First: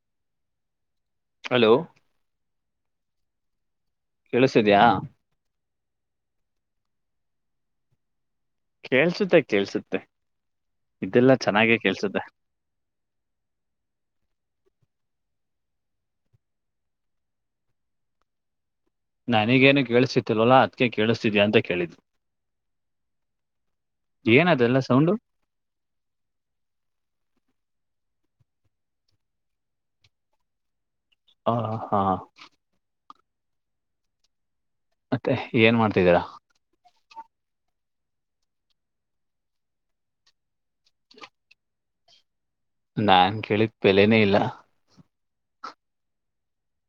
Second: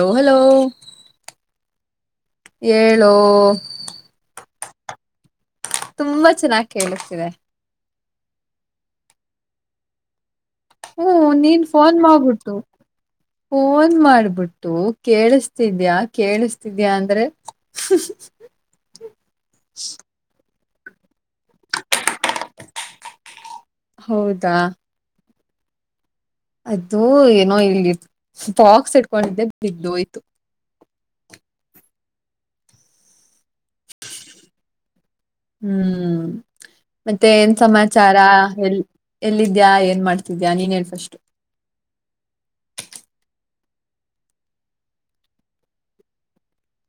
Hello hello hello ಹೇಳು ಕೇಳಿಸಿದ್ಯಾ ತುಂಬಾ ಚೆನ್ನಾಗಿ ಕೇಳಿಸ್ತಿದೆ ಕೇಳ್ಸುತ್ತೆ ಕೇಳ್ಸುತ್ತೆ ಹ್ಮ್ ಇದೆಲ್ಲಾ ನೀನ್ ಚೆನ್ನಾಗೆ ಫೋನ್ ಕೇಳ್ಸುತ್ತೆ ಮಾಡ್ಬಿಟ್ಟು ಫೋನ್ ಮಾಡ್ಬಿಟ್ಟು ಕೇಳಿಸತಿದ್ಯಾ ಕೇಳಿಸ್ತಿದ್ಯಾ ಅಂದ್ರೆ ನ್ನನಗೇನು ಕೇಳಿಸ್ತಿಲ್ವಲ್ಲ ಅದ್ಕೆ ಕೇಳಿಸ್ತಿದಯಾ ಅಂತ ಕೇಳಿದ್ದು ಏನ್ ಹೌದಾ ಅದೆಲ್ಲ ಸೌಂಡು ಅದು ಏನೋ ಇಲ್ಲಿ ಬಾಕ್ಸ್ ಇಟ್ಕೊಂಡಿದ್ದೆ ಬಿದಹೊಯಿತ್ತು ಹ ಹಾ ಮತ್ತೆ ಏನ್ ಮಾಡ್ತಿದ್ದೀರಾ ಹ್ಮ್ ಮತ್ತೆ ಏನ್ ಸಮಾಚಾರ ಎಲ್ ಎಲ್ಲಿದ್ಯಾ ಏನ್ ಮಾಡ್ತಿದ್ಯಾ ನೀನ್ ಹೇಳ್ ಫಸ್ಟ್, ನಾನ್ ಕೇಳಿದ ಬೆಲೆನೇ ಇಲ್ಲ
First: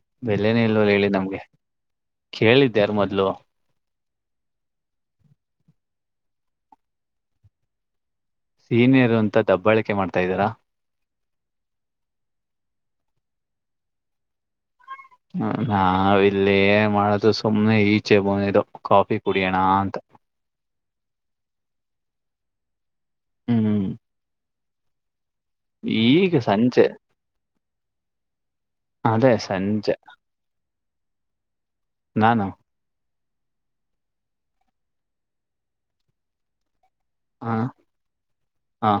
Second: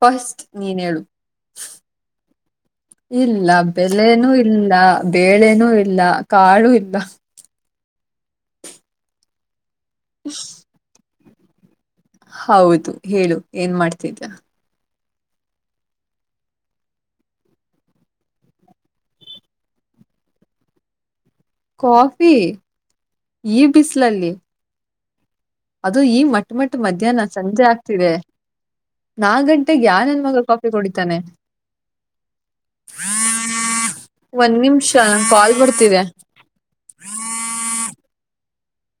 ಫಸ್ಟ್ ಬೆಲೆನೇ ನೀನ್ ಇಲ್ವಲ್ಲ ಹೇಳು ಹೇಳಿ ನಮ್ಗೆ ಕೇಳಿದ್ದ ಯಾರು ಮೊದ್ಲು ಇಲ್ಲಾ. ಬೆಲೆನೂ ಇಲ್ಲಾ ಬೇಳೆನೂ ಇಲ್ಲಾ ಕಾಳು ಇಲ್ಲಾ. ಸೀನಿಯರ್ ಅಂತ ದಬ್ಬಾಳಿಕೆ ಮಾಡ್ತಾ ಇದ್ದಿರಾ. ಹೌದು ಹೇಳು ಏನ್ ಮಾಡ್ತಿದ್ದಯಾ ನಾವ ಇಲ್ಲಿಎನ್ ಮಾಡದು ಸುಮ್ಮ್ನೆ ಈಚೆ ಬಂದಿದವು ಕಾಫಿ ಕುಡಿಯೋಣ ಅಂತ, ಕಾಫಿ ಈ ಹ್ಮ್ ಬಿಸಿಲಲ್ಲಿ ಅದು ಈ ಈಗ ಮಟ್ಟ ಮಟ್ಟ ಸಂಜೆ ಮಧ್ಯಾಹ್ನ ಸಂಜೆ ಆಗ್ತಿದೆ. ಅದೇ ನಾಲ್ಕ ಗಂಟೆಗೆ ಸಂಜೆ ಯಾವ ನನ್ನ್ ಮಗಾ ಕಾಪಿ ಕುಡಿತಾನೆ. ನಾ ನು ಒಂದ್ ನಿಮಿಷ ಕಾಲ್ ಬರ್ತಿದೆ. ಹಾಂ ಹಾಂ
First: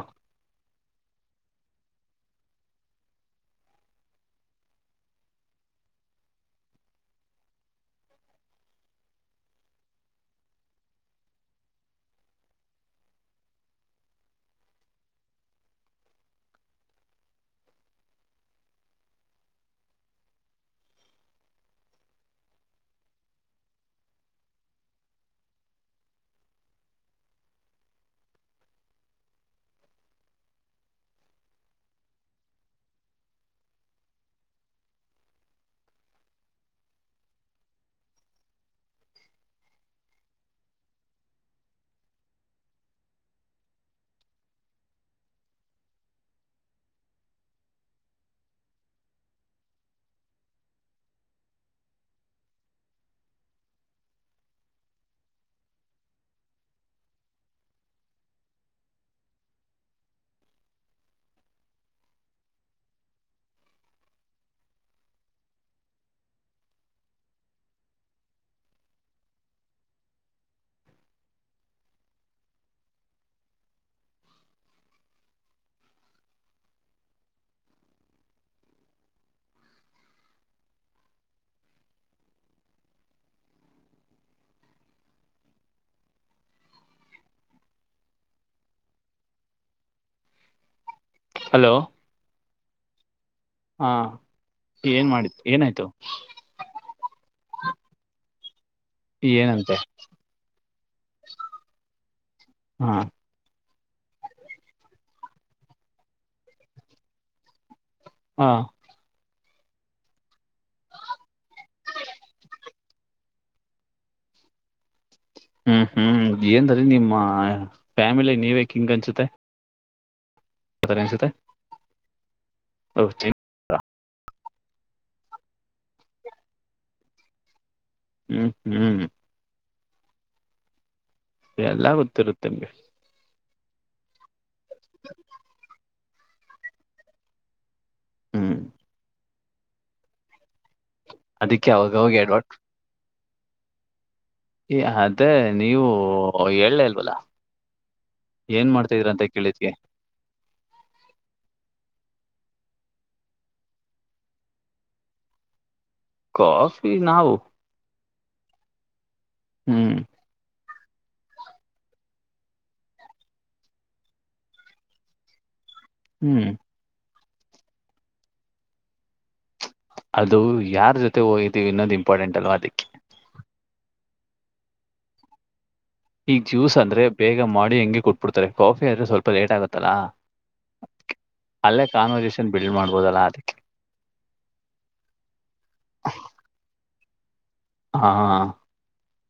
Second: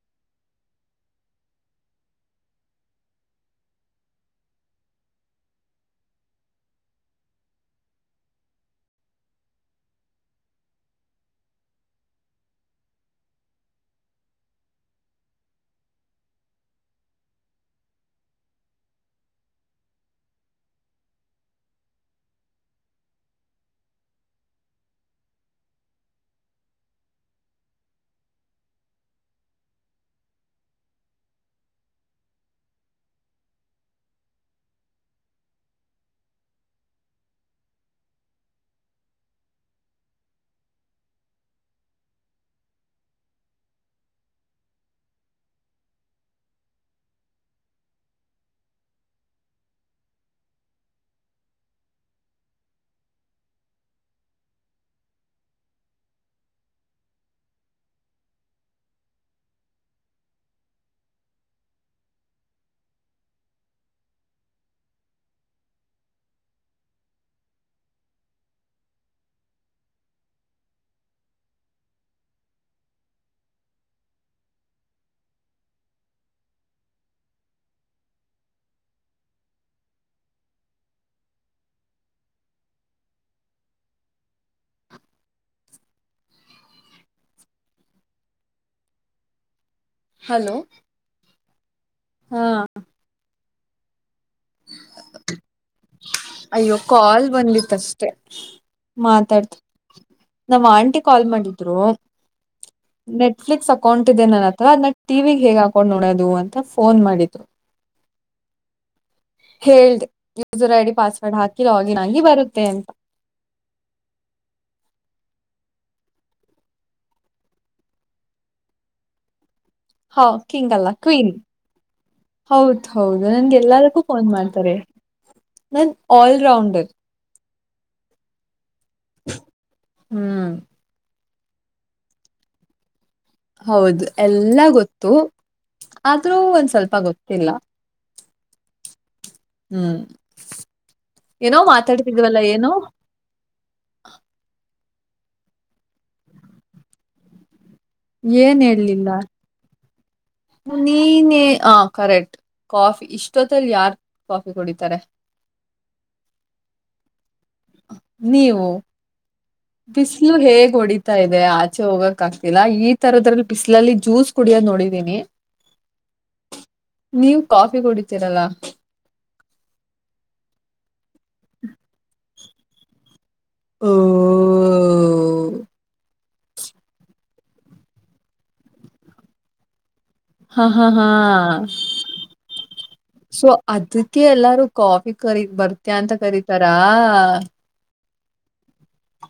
ಹಲೋ ಹಲೋ ಹಾ ಹಾ ಏನ್ ಮಾಡಿ ಏನಾಯ್ತು ಅಯ್ಯೋ ಕಾಲ್ ಬಂದಿತ್ತಷ್ಟೇ ಮಾತಾಡ್ತ ಏನಂತೆ ನಮ್ ಆಂಟಿ ಕಾಲ್ ಮಾಡಿದ್ರು ನ ಹಾ ನೆಟ್ ಫ್ಲಿಕ್ಸ್ ಅಕೌಂಟ್ ಇದೆ ನನ್ನ ಹತ್ರವಾದನ್ನ ಟಿವಿಗೆ ಹೇಗೆ ಹಾಕೊಂಡು ನೋಡೋದು ಅಂತ ಫೋನ್ ಮಾಡಿದು ಹಾ ಹೇಳ್ದೆ ಯೂಸರ್ ಐ ಡಿ ಪಾಸ್ವರ್ಡ್ ಹಾಕಿ ಲಾಗಿನ್ ಆಗಿ ಬರುತ್ತೆ ಅಂತ ಹ್ಮ್ ಹ್ಮ್ ಏನ್ ನಿಮ್ಮ ಫ್ಯಾಮಿಲಿ ನೀವೇ ಕಿಂಗ್ ಅನ್ಸುತ್ತೆ ಹಾ ಕಿಂಗ್ ಅಲ್ಲ ಆತರ ಅನ್ಸುತ್ತೆ ಕ್ವೀನ್ ಹೌದು ಹೌದು ನಂಗೆ ಎಲ್ಲಕ್ಕೂ ಫೋನ್ ಮಾಡ್ತಾರೆ ನನ್ ಆಲ್ರೌಂಡರ್. ಹ್ಮ್ ಹ್ಮ್ ಹ್ಮ್ ಎಲ್ಲ ಗೊತ್ತಿರುತ್ತೆ ನಿಮ್ಗೆ. ಹೌದು ಎಲ್ಲ ಗೊತ್ತು ಆದ್ರೂ ಒಂದ್ ಸ್ವಲ್ಪ ಗೊತ್ತಿಲ್ಲ. ಹ್ಮ್ ಹ್ಮ್ ಏನೋ ಅದಕ್ಕೆ ಅವಾಗ ಅವಾಗ ಮಾತಾಡ್ತಿದವಲ್ಲ ಎಡ್ವಟ್ ಏನೋ. ಈ ಅದೇ ನೀವು ಹೇಳ್ನೆ ಇಲ್ವಲ್ಲ. ಏನ್ ಮಾಡ್ತಾ ಇದೀರ ಅಂತ ಕೇಳಿದ್ಗೆ. ನೀನೇ ಆ ಕರೆಕ್ಟ್ ಕಾಫಿ ಇಷ್ಟೊತ್ತಲ್ಲಿ ಯಾರ್ ಕಾಫಿ ಕುಡಿತಾರೆ. ಕಾಫಿ ನಾವು. ನೀವು ಹ್ಮ್ ಬಿಸ್ ಪಿಸ್ಲು ಹೇಗ್ ಹೊಡಿತಾ ಇದೆ ಆಚೆ ಹೋಗಕ್ ಆಗ್ತಿಲ್ಲ ಈ ತರದ್ರಲ್ಲಿ ಬಿಸ್ಲಲ್ಲಿ ಜ್ಯೂಸ್ ಕುಡಿಯೋದ ನೋಡಿದೀನಿ. ಹ್ಮ್ ನೀವ್ ಕಾಫಿ ಕುಡಿತೀರಲ್ಲಾ. ಅದು ಯಾರ ಜೊತೆ ಹೋಗಿದ್ದೀವಿ ಅನ್ನೋದು ಇಂಪಾರ್ಟೆಂಟ್ ಅಲ್ವಾ ಅದಕ್ಕೆ. ಹೊ ಈಗ ಜ್ಯೂಸ್ ಅಂದ್ರೆ ಬೇಗ ಮಾಡಿ ಹೆಂಗೆ ಕೊಟ್ಬಿಡ್ತಾರೆ ಕಾಫಿ ಅಂದ್ರೆ ಸ್ವಲ್ಪ ಲೇಟ್ ಆಗುತ್ತಲ್ಲಾ. ಹಾ ಹಾ ಹಾ ಅಲ್ಲೇ ಕಾನ್ವರ್ಜಷನ್ ಬಿಲ್ಡ್ ಮಾಡ್ಬೋದಲ್ಲ ಸೊ ಅದಕ್ಕೆ. ಅದಕ್ಕೆ ಎಲ್ಲಾರು ಕಾಫಿ ಕರಿ ಬರ್ತೀಯ ಅಂತ ಕರಿತರ. ಹ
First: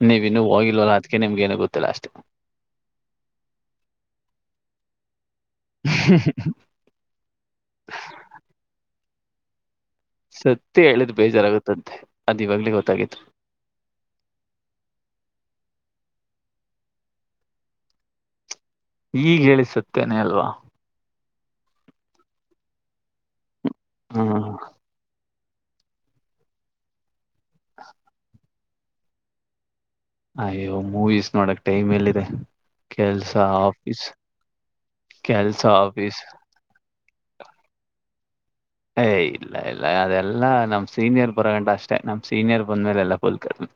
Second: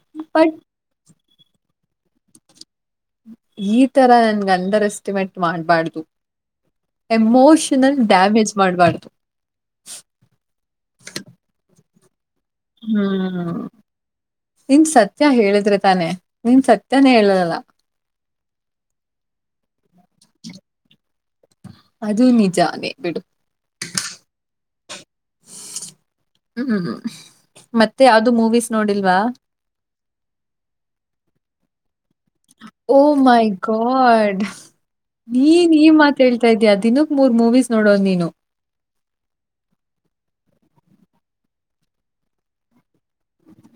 ನೀವು ಇನ್ನೂ ಬಟ್ ಹೋಗಿಲ್ವಲ್ಲ ಅದಕ್ಕೆ ನಿಮ್ಗೇನ ಗೊತ್ತಿಲ್ಲ ಅಷ್ಟು. ಈ ತರ ನನ್ಗೆ ಅಂಡರ್ ಎಸ್ಟಿಮೇಟ್ ಮಾಡ್ಬಾರ್ದು. ಎಮೋಷನಲ್ ಡ್ಯಾಮೇಜ್ ಮಾಡಬಾರ್ದು. ಸತ್ಯ ಹೇಳಿದ್ ಬೇಜಾರಾಗುತ್ತಂತೆ. ಅದಇವಾಗ್ಲೆ ಹ್ಮ್ ನಿನ್ ಸತ್ಯ ಹೇಳಿದ್ರೆ ತಾನೇ ನಿನ್ ಸತ್ಯಾನೇ ಹೇಳಲಲ. ಈಗ್ ಹೇಳಿದ್ ಸತ್ಯನೇ ಅಲ್ವಾ. ಅದು ನಿಜಾನೆ ಬಿಡು. ಹ ಹ್ಮ್ ಮತ್ತೆ ಯಾವ್ದು ಮೂವೀಸ್ ನೋಡಿಲ್ವಾ. ಅಯ್ಯೋ ಮೂವೀಸ್ ನೋಡಕ್ ಟೈಮ್ ಎಲ್ಲಿದೆ. ಓ ಕೆಲ್ಸ ಮೈ ಆಫೀಸ್ ಗಾಡ್. ನೀ ಕೆಲ್ಸ ಈ ಆಫೀಸ್ ಮಾತ್ ಹೇಳ್ತಾ ಇದೀಯ ದಿನಕ್ ಮೂರ್ ಮೂವೀಸ್ ನೋಡೋನ್ ನೀನು. ಏ ಇಲ್ಲ ಇಲ್ಲ ಅದೆಲ್ಲ ನಮ್ ಸೀನಿಯರ್ ಬರಗಂಟ ಅಷ್ಟೇ ನಮ್ ಸೀನಿಯರ್ ಬಂದ್ಮೇಲೆ ಎಲ್ಲ ಫುಲ್ ಕಡಿಮೆ.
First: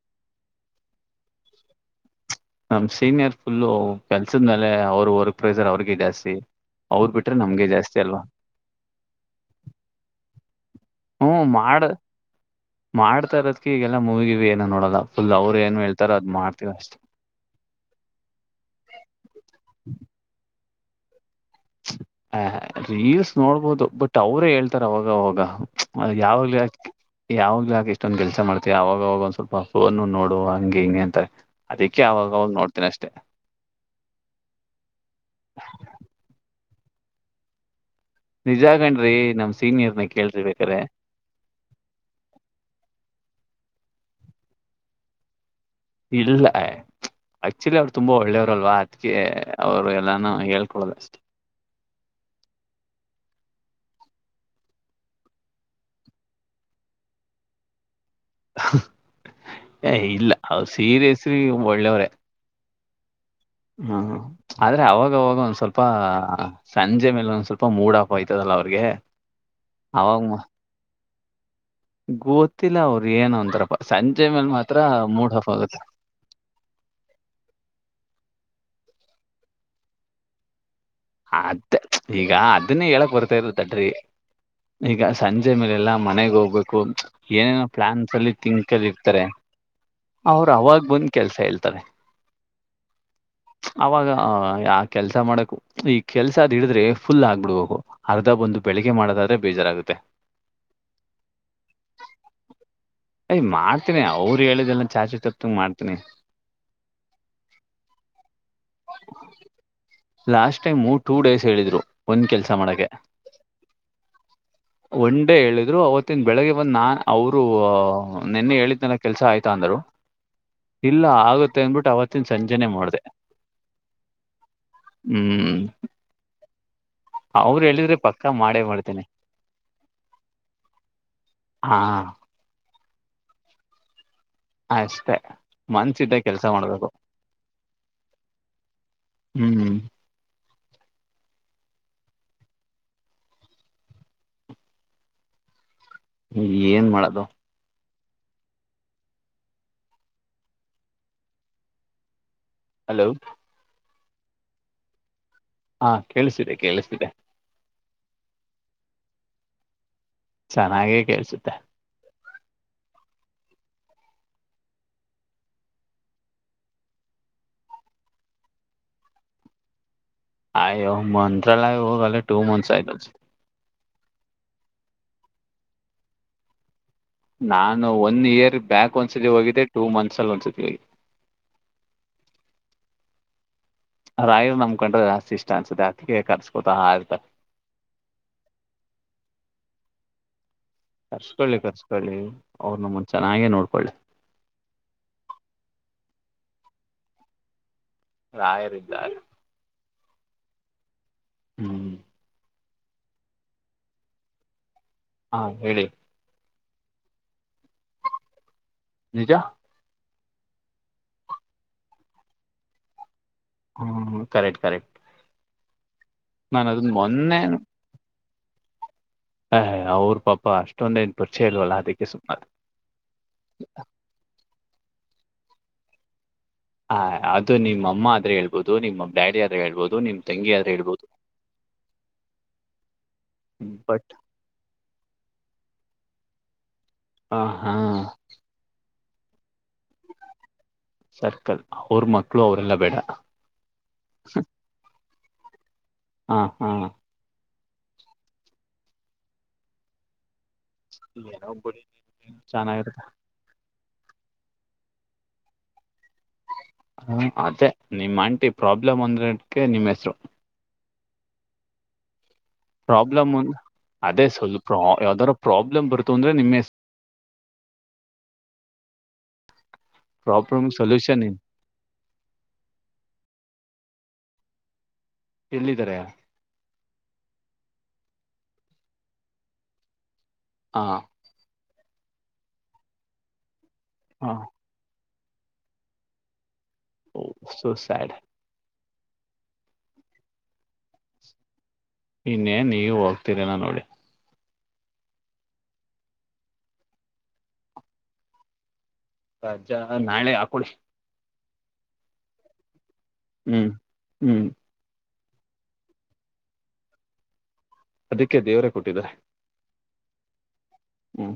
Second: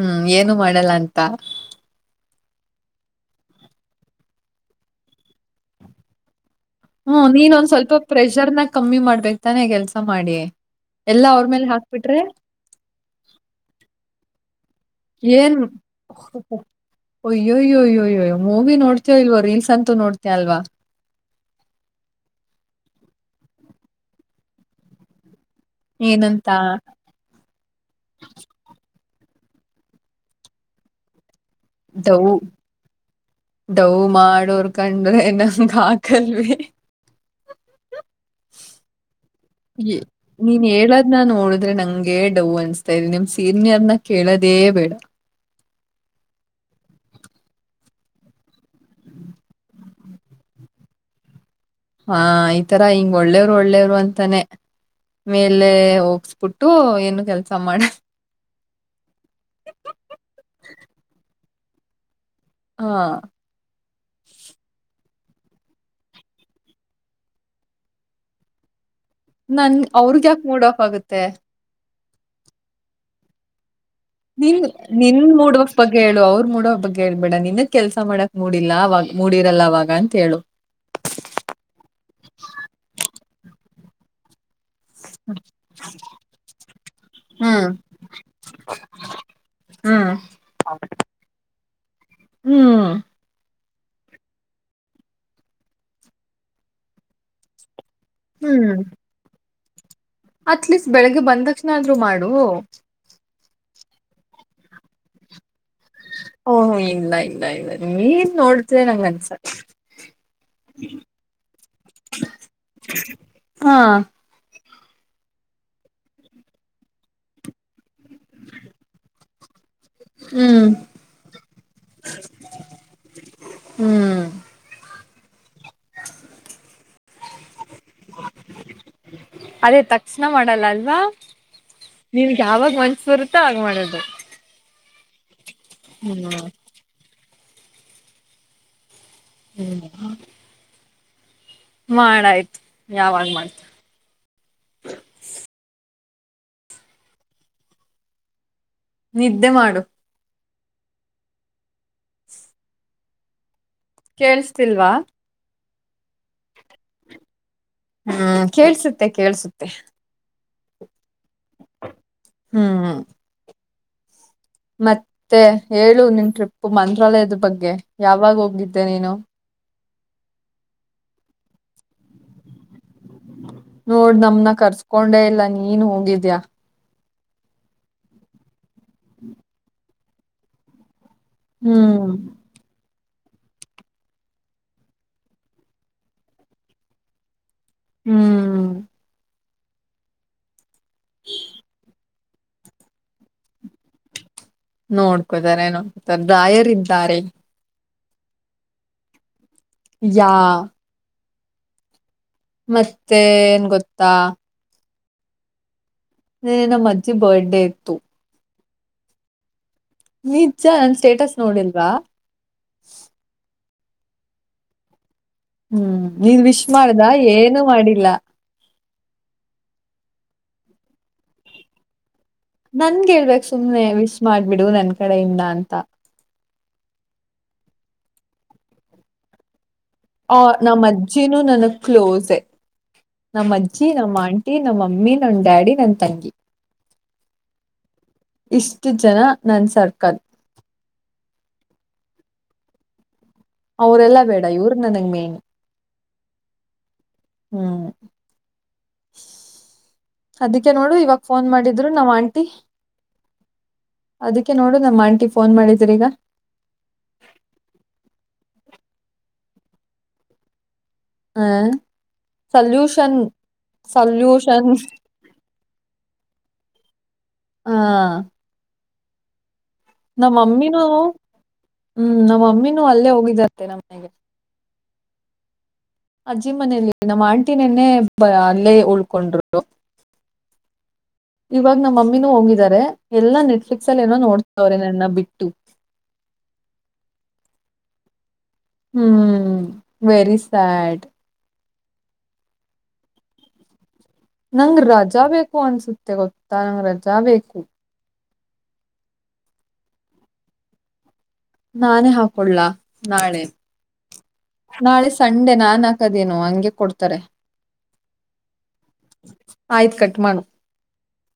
ಹ್ಮ್ ಏನು ಮಾಡಲ್ಲ ಅಂತ. ನಮ್ಮ ಸೀನಿಯರ್ ಫುಲ್ಲು ಕೆಲ್ಸದ ಮೇಲೆ ಅವರು ವರ್ಕ್ ಪ್ರೈಸರ್ ಅವ್ರಿಗೆ ಜಾಸ್ತಿ. ಅವ್ರ ಹ್ಮ್ ಬಿಟ್ರೆ ನಮ್ಗೆ ನೀನ್ನೊಂದ್ ಸ್ವಲ್ಪ ಜಾಸ್ತಿ ಅಲ್ವಾ ಪ್ರೆಷರ್ನ ಕಮ್ಮಿ ಮಾಡ್ಬೇಕೇಕ್ ತಾನೆ ಕೆಲ್ಸ ಮಾಡಿ. ಎಲ್ಲ ಹ್ಞೂ ಅವ್ರ ಮೇಲೆ ಮಾಡ ಹಾಕ್ಬಿಟ್ರೆ ಮಾಡ್ತಾ ಇರದಕ್ಕೆ ಈಗೆಲ್ಲ ಮೂವಿ ಗಿವಿ ಏನು ನೋಡಲ್ಲ. ಫುಲ್ ಅವ್ರು ಏನು ಹೇಳ್ತಾರ ಅದು ಮಾಡ್ತೀವಿ ಅಷ್ಟೆ. ಅಯ್ಯೋಯ್ಯೋಯ್ಯೋ ಮೂವಿ ನೋಡ್ತೇವ ಇಲ್ವ ರೀಲ್ಸ್ ಅಂತೂ ನೋಡ್ತ ಅಲ್ವಾ. ಹ ರೀಲ್ಸ್ ನೋಡ್ಬೋದು ಬಟ್ ಅವ್ರೇ ಹೇಳ್ತಾರ ಅವಾಗ ಅವಾಗ ಅ ಏನಂತ ಯಾವಾಗ್ಲೂ ಯಾಕೆ. ಯಾವಗ್ಲೆ ಯಾಕ ಇಷ್ಟೊಂದ್ ಕೆಲ್ಸ ಮಾಡ್ತತಿಯಾ ಅವವಾಗವಾಗ ಒಂದ್ ಸ್ವಲ್ಪ ಫೋನ್ ನೋಡು ಹಂಗೆ ಹಿಂಗೆ ಅಂತಾರೆ. ಅದಿಕ್ಕೆ ಡವ್ ಅವಾಗ್ ಅವಾಗ್ ನೋಡ್ತೇನ ಅಷ್ಟೇ. ಡವ್ ಮಾಡೋರ್ ಕಂಡ್ರೆ ನಂಗ್ ಹಾಗಲ್ವೆ. ನಿಜಾ ಕಣ್ರೀ ನಮ್ ಸೀನಿಯರ್ ನ ಕೇಳ ರೀ ಬೇಕಾರೆ. ನಾನ್ ನೋಡಿದ್ರೆ ನಂಗೆ ಡೌವ್ ಅನಸ್ತಾ ಇದೆ ನಿಮ್ ಸೀನಿಯರ್ನ ಕೇಳೋದೇ ಬೇಡ. ಇದೆಲ್ಲಾ ಹಾ ಆಕ್ಚುಲಿ ಅವ್ರು ತುಂಬಾ ಒಳ್ಳೆಯವರಲ್ವಾ ಅದಕ್ಕೆ ಅವ್ರು ಎಲ್ಲಾನು ಹೇಳ್ಕೊಳ್ಳೋದ್ ಅಷ್ಟೇ. ಹಾ ಈತರ ಹಿಂಗ್ ಒಳ್ಳೇವ್ರು ಒಳ್ಳೇವ್ರು ಅಂತಾನೆ ಮೇಲೆ ಹೋಗಸ್ಬಿಟ್ಟು ಏನು ಕೆಲ್ಸ ಮಾಡಲ್ಲ. ಹೆ ಇಲ್ಲ ಅವ್ರು ಸೀರೀಯಸ್ಲಿ ಒಳ್ಳೆಯವ್ರೇ. ಹಾ ಹಾ ಆದ್ರೆ ಅವಾಗವಾಗ ಒಂದ್ ಸ್ವಲ್ಪ ಸಂಜೆ ಮೇಲೆ ಒಂದ್ ಸ್ವಲ್ಪ ಮೂಡ್ ಆಫ್ ಆಯ್ತದಲ್ಲಾ ಅವ್ರಿಗೆ. ನನ್ ಅವ್ರಗ್ ಅವಾಗ ಯಾಕೆ ಮೂಡ್ ಆಫ್ ಆಗುತ್ತೆ. ಗೊತ್ತಿಲ್ಲ ಅವರು ಏನು ಅಂತಾರಪ್ಪ ಸಂಜೆ ಮೇಲ್ ನಿನ್ ಮಾತ್ರ ನಿನ್ ಮೂಡ್ ಆಫ್ ಆಗುತ್ತೆ. ಬಗ್ಗೆ ಹೇಳು ಅವ್ರ್ ಮೂಡಾಫ್ ಬಗ್ಗೆ ಹೇಳ್ಬೇಡ ನಿನ್ಗ ಕೆಲ್ಸ ಮಾಡಕ್ ಮೂಡಿಲ್ಲ ಅವಾಗ ಮೂಡಿರಲ್ಲ ಅವಾಗ ಅಂತ ಹೇಳು. ಅದ ಈಗ ಅದನ್ನೇ ಹೇಳಕ್ ಬರ್ತಾ ಇರೊದ್ ತಡ್ರಿ. ಈಗ ಸಂಜೆ ಮೇಲೆ ಎಲ್ಲಾ ಮನೆಗ್ ಹೋಗ್ಬೇಕು ಏನೇನೋ ಹ್ಮ್ ಪ್ಲಾನ್ಸಲ್ಲಿ. ತಿಂಕಲ್ ಇರ್ತಾರೆ ಹ್ಮ್ ಅವರು ಅವಾಗ ಬಂದ್ ಕೆಲ್ಸ ಹೇಳ್ತಾರೆ. ಹ್ಮ್ ಅವಾಗ ಆಯ ಕೆಲ್ಸ ಮಾಡಕು ಈ ಕೆಲ್ಸ ಅದ್ ಹಿಡಿದ್ರೆ ಫುಲ್ ಆಗ್ಬಿಡ್ಬೇಕು ಅರ್ಧ ಬಂದು ಬೆಳಗ್ಗೆ ಮಾಡೋದಾದ್ರೆ ಬೇಜಾರಾಗುತ್ತೆ. ಅಟ್ ಲೀಸ್ಟ್ ಬೆಳಿಗ್ಗೆ ಬಂದ್ ತಕ್ಷಣ ಆದ್ರು ಮಾಡು. ಅಯ್ ಮಾಡ್ತೀನಿ ಅವ್ರು ಹೇಳಿದೆಲ್ಲ ಚಾಚು ತಪ್ಪದಂಗ ಮಾಡ್ತೀನಿ. ಓಹ ಇಲ್ಲ ಇಲ್ಲ ಇಲ್ಲ ನೀನ್ ನೋಡ್ ಗೆ ನಂಗ ಅನ್ಸುತ್ತೆ. ಲಾಸ್ಟ್ ಟೈಮ್ ಟೂ ಡೇಸ್ ಹೇಳಿದ್ರು ಒಂದ್ ಕೆಲ್ಸ ಮಾಡಕ್ಕೆ ಹಾ ಒಂಡೇ ಹೇಳಿದ್ರು ಅವತ್ತಿನ್ ಬೆಳಿಗ್ಗೆ ಬಂದು ನಾನ್ ಅವರು ನಿನ್ನೆ ಹೇಳಿದ್ನಲ್ಲ ಕೆಲ್ಸ ಆಯ್ತಾ ಅಂದರು. ಹ್ಮ್ ಇಲ್ಲ ಆಗುತ್ತೆ ಅಂದ್ಬಿಟ್ಟು ಅವತ್ತಿನ್ ಸಂಜೆನೆ ಮಾಡ್ದೆ. ಹ್ಮ್ ಹ್ಮ್ ಅವರ್ ಹೇಳಿದ್ರೆ ಪಕ್ಕ ಮಾಡೇ ಮಾಡ್ತೇನೆ. ಅದೇ ತಕ್ಷಣ ಮಾಡಲ್ಲ ಅಲ್ವಾ. ಹಾ ಯಾವಾಗ್ ಮನ್ಸ್ ಬರುತ್ತೋ ಆಗ ಮಾಡೋದು. ಅಷ್ಟೆ ಮನ್ಸಿದ್ದಾಗ್ ಹ್ಮ್ ಕೆಲ್ಸ ಮಾಡ್ಬೇಕು. ಹ್ಮ್ ಮಾಡಾಯ್ತು ಯಾವಾಗ್ ಮಾಡ್ತ ಏನ್ ಮಾಡೋದು. ನಿದ್ದೆ ಮಾಡು. ಹಲೋ ಕೇಳಿಸ್ತಿಲ್ವಾ. ಹಾಂ ಕೇಳಿಸ್ತಿದೆ ಕೇಳಿಸ್ತಿದೆ. ಹ್ಮ್ ಕೇಳ್ಸುತ್ತೆ ಕೇಳ್ಸುತ್ತೆ. ಚೆನ್ನಾಗೆ ಕೇಳ್ಸುತ್ತೆ. ಹ್ಮ ಮತ್ತೆ ಹೇಳು ನಿನ್ ಟ್ರಿಪ್ಪು ಮಂತ್ರಾಲಯದ ಬಗ್ಗೆ, ಯಾವಾಗ ಹೋಗಿದ್ದೆ ನೀನು? ಆಯ್ಯೊ ಮಂತ್ರಾಲಯ ಹೋಗ್ ಆಗ್ಲೆ ಟು ಮಂತ್ಸ್ ಆಯ್ತಾತೆ. ನೋಡ್ ನಮ್ನ ಕರ್ಸ್ಕೊಂಡೆ ಇಲ್ಲ ನೀನ್ ಹೋಗಿದ್ಯಾ. ನಾನು ಒನ್ ಇಯರ್ಗ್ ಬ್ಯಾಕ್ ಒಂದ್ಸತಿ ಹೋಗಿದ್ದೆ ಟೂ ಮಂತ್ಸ್ ಅಲ್ಲಿ ಒಂದ್ಸತಿ ಹೋಗಿದ್ದೆ. ಹ್ಮ್, ರಾಯರು ನಮ್ಕೊಂಡ್ರೆ ಜಾಸ್ತಿ ಇಷ್ಟ ಅನ್ಸುತ್ತೆ ಅತ್ಗೆ ಕರ್ಸ್ಕೊತಾ ಇರ್ತಾನೆ. ಹ್ಮ್, ಕರ್ಸ್ಕೊಳ್ಳಿ, ಕರ್ಸ್ಕೊಳ್ಳಿ ಅವ್ರ ನಮ್ಮನ್ನ ಚೆನ್ನಾಗೆ ನೋಡ್ಕೊಳ್ಳಿ. ನೋಡ್ಕೋತಾರೆ- ನೋಡ್ಕೊತಾರ ರಾಯರಿದ್ದಾರೆ. ರಾಯರಿದ್ದಾರೆ ಯಾ [inaudible] ಹ್ಮ್ [unintelligible] ಮತ್ತೇನ್ ಗೊತ್ತಾ ಹಾ, ಹೇಳಿ- ನಿನ್ನೆನಮ್ಮ ಅಜ್ಜಿ ಬರ್ಡೇ ಇತ್ತು. ನಿಜಾ [inaudible] ನಿಜ್ಜಾ ನಿನ್ ಸ್ಟೇಟಸ್ ನೋಡಿಲ್ವಾ. ಹ್ಮ್, ಕರೆಕ್ಟ್ -ಕರೆಕ್ಟ್ ಹ್ಮ್, ನೀನ್ ವಿಶ್ ನಾನು ಅದನ್ನ ಮಾಡ್ದ ಮೊನ್ನೆ ಏನು ಮಾಡಿಲ್ಲ. ಹ ಅವ್ರ ಪಾಪ ಅಷ್ಟೊಂದ ಎನ್ ಪರಿಚಯ ಇಲ್ವಲ್ಲ ಅದಕ್ಕೆ ಸುಮ್ಮನಾದೆ. ನನ್ಗೆ ಹೇಳ್ಬೇಕ್ ಸುಮ್ನೆ ವಿಸ್ ಮಾಡ್ಬಿಡು ನನ್ ಕಡೆಯಿಂದ ಅಂತ. - ಹಾ, ಅದು ನಿಮ್ಮ ಅಮ್ಮ ಆದ್ರೆ ಹೇಳ್ಬೋದು. ನಿಮ್ಮ ಡ್ಯಾಡಿ ಆದ್ರೆ ಹೇಳ್ಬೋದು ನಿಮ್ಮ ಆ ನಮ್ಮ್ ಅಜ್ಜಿನೂ ನನಗ್ ಕ್ಲೋಸೆ, ನಮ್ಮ ಅಜ್ಜಿ ಬಟ್ ನಮ್ಮ ಆಂಟ ನಮ್ಮ ಮಮ್ಮಿ, ನನ್ ಡ್ಯಾಡಿ, ನನ್ ತಂಗಿ ಆ ಹಾ [unintelligible] ಇಷ್ಟು ಜನ ನನ್ ಸರ್ಕಲ್ ಸರ್ಕಲ್ ಅವ್ರ ಮಕ್ಳು ಅವರೆಲ್ಲ ಬೇಡ. ಅವರೆಲ್ಲ ಬೇಡ ಇವ್ರ ನನಗ್ ಮೇನ್ ಹಾ, ಹಾ ಹ್ಮ್, ಅದಕ್ಕೆ ನೋಡು ಇವಾಗ ಫೋನ್ ಏನೋ ಬಿಡಿ ಮಾಡಿದ್ರು ನಮ್ಮ ಆಂಟಿ. ಚೆನ್ನಾಗಿರುತ್ತೆ ಅದಕ್ಕೆ ನೋಡು ನಮ್ಮ ಆಂಟಿ ಫೋನ್ ಮಾಡಿದ್ರಿ ಈಗ. ಹ ಅದೇ ನಿಮ್ಮ್ ಆಂಟಿ ಪ್ರಾಬ್ಲಮ್ ಒಂದ್ರಕ್ಕೆ ನಿಮ್ಮ್ ಹೆಸರು ಹಾ, ಸಲ್ಯೂಷನ್, ಪ್ರಾಬ್ಲಮ್ ಅದೇ ಸ್ವಲ್ಪ ಸಲ್ಯೂಷನ್ ಯಾವ್ದಾರ ಪ್ರಾಬ್ಲಮ್ ಬರುತ ಅಂದ್ರೆ ನಿಮ್ಮ ಹಾ,, ಪ್ರಾಬ್ಲಮ್ ನಮ್ಮಮ್ಮಿನೂ ಸೊಲ್ಯೂಷನ್ ಹ್ಮ್, ನಮ್ಮಮ್ಮಿನೂ ಅಲ್ಲೇ ಹೋಗಿದ್ದರಂತೆ ನಮ್ಮನೆಗೆ. ಎಲ್ಲಿದಿದ್ದಾರೆ? ಅಜ್ಜಿ ಮನೇಲಿ. ನಮ್ಮ ಆಂಟ ನೆನ್ನೆ ಬ ಅಲ್ಲೇ ಉಳ್ಕೊಂಡ್ರು. ಹಾ, ಇವಾಗ ನಮ್ಮ ಮಮ್ಮಿನೂ ಹೋಗಿದ್ದಾರೆ. ಎಲ್ಲಾ ನೆಟ್ಫ್ಲಿಕ್ಸ್ ಅಲ್ಲಿ ಏನೋ ಹ ನೋಡ್ತವ್ರೆ ನನ್ನ ಬಿಟ್ಟು. Oh, so sad hmm, very sad- ನಿನ್ನೇ ನೀವು ಹೋಗ್ತೀರೇನ ನೋಡಿ ನಂಗ ರಜಾ ಬೇಕು ಅನ್ಸುತ್ತೆ ಗೊತ್ತಾ, ನಂಗ ರಜಾ ಬೇಕು. ಅಜ್ಜಾ ನಾಳೆ ಹಾಕೊಳ್ಳಿ [unintelligible] ನಾನೇ ಹಾಕೋಡ್ಲ ನಾಳೆ ಹ್ಮ್ ಹ್ಮ್ ನಾಳೆ ಸಂಡೆ ನಾನ್ ಹಾಕದೇನು ಹಂಗೆ ಕೊಡ್ತಾರೆ. ಅದಕ್ಕೆ ದೇವರೇ ಕೊಟ್ಟಿದ್ದಾರೆ. ಆಯ್ತ್ ಕಟ್ ಮಾಡು ಹ್ಮ್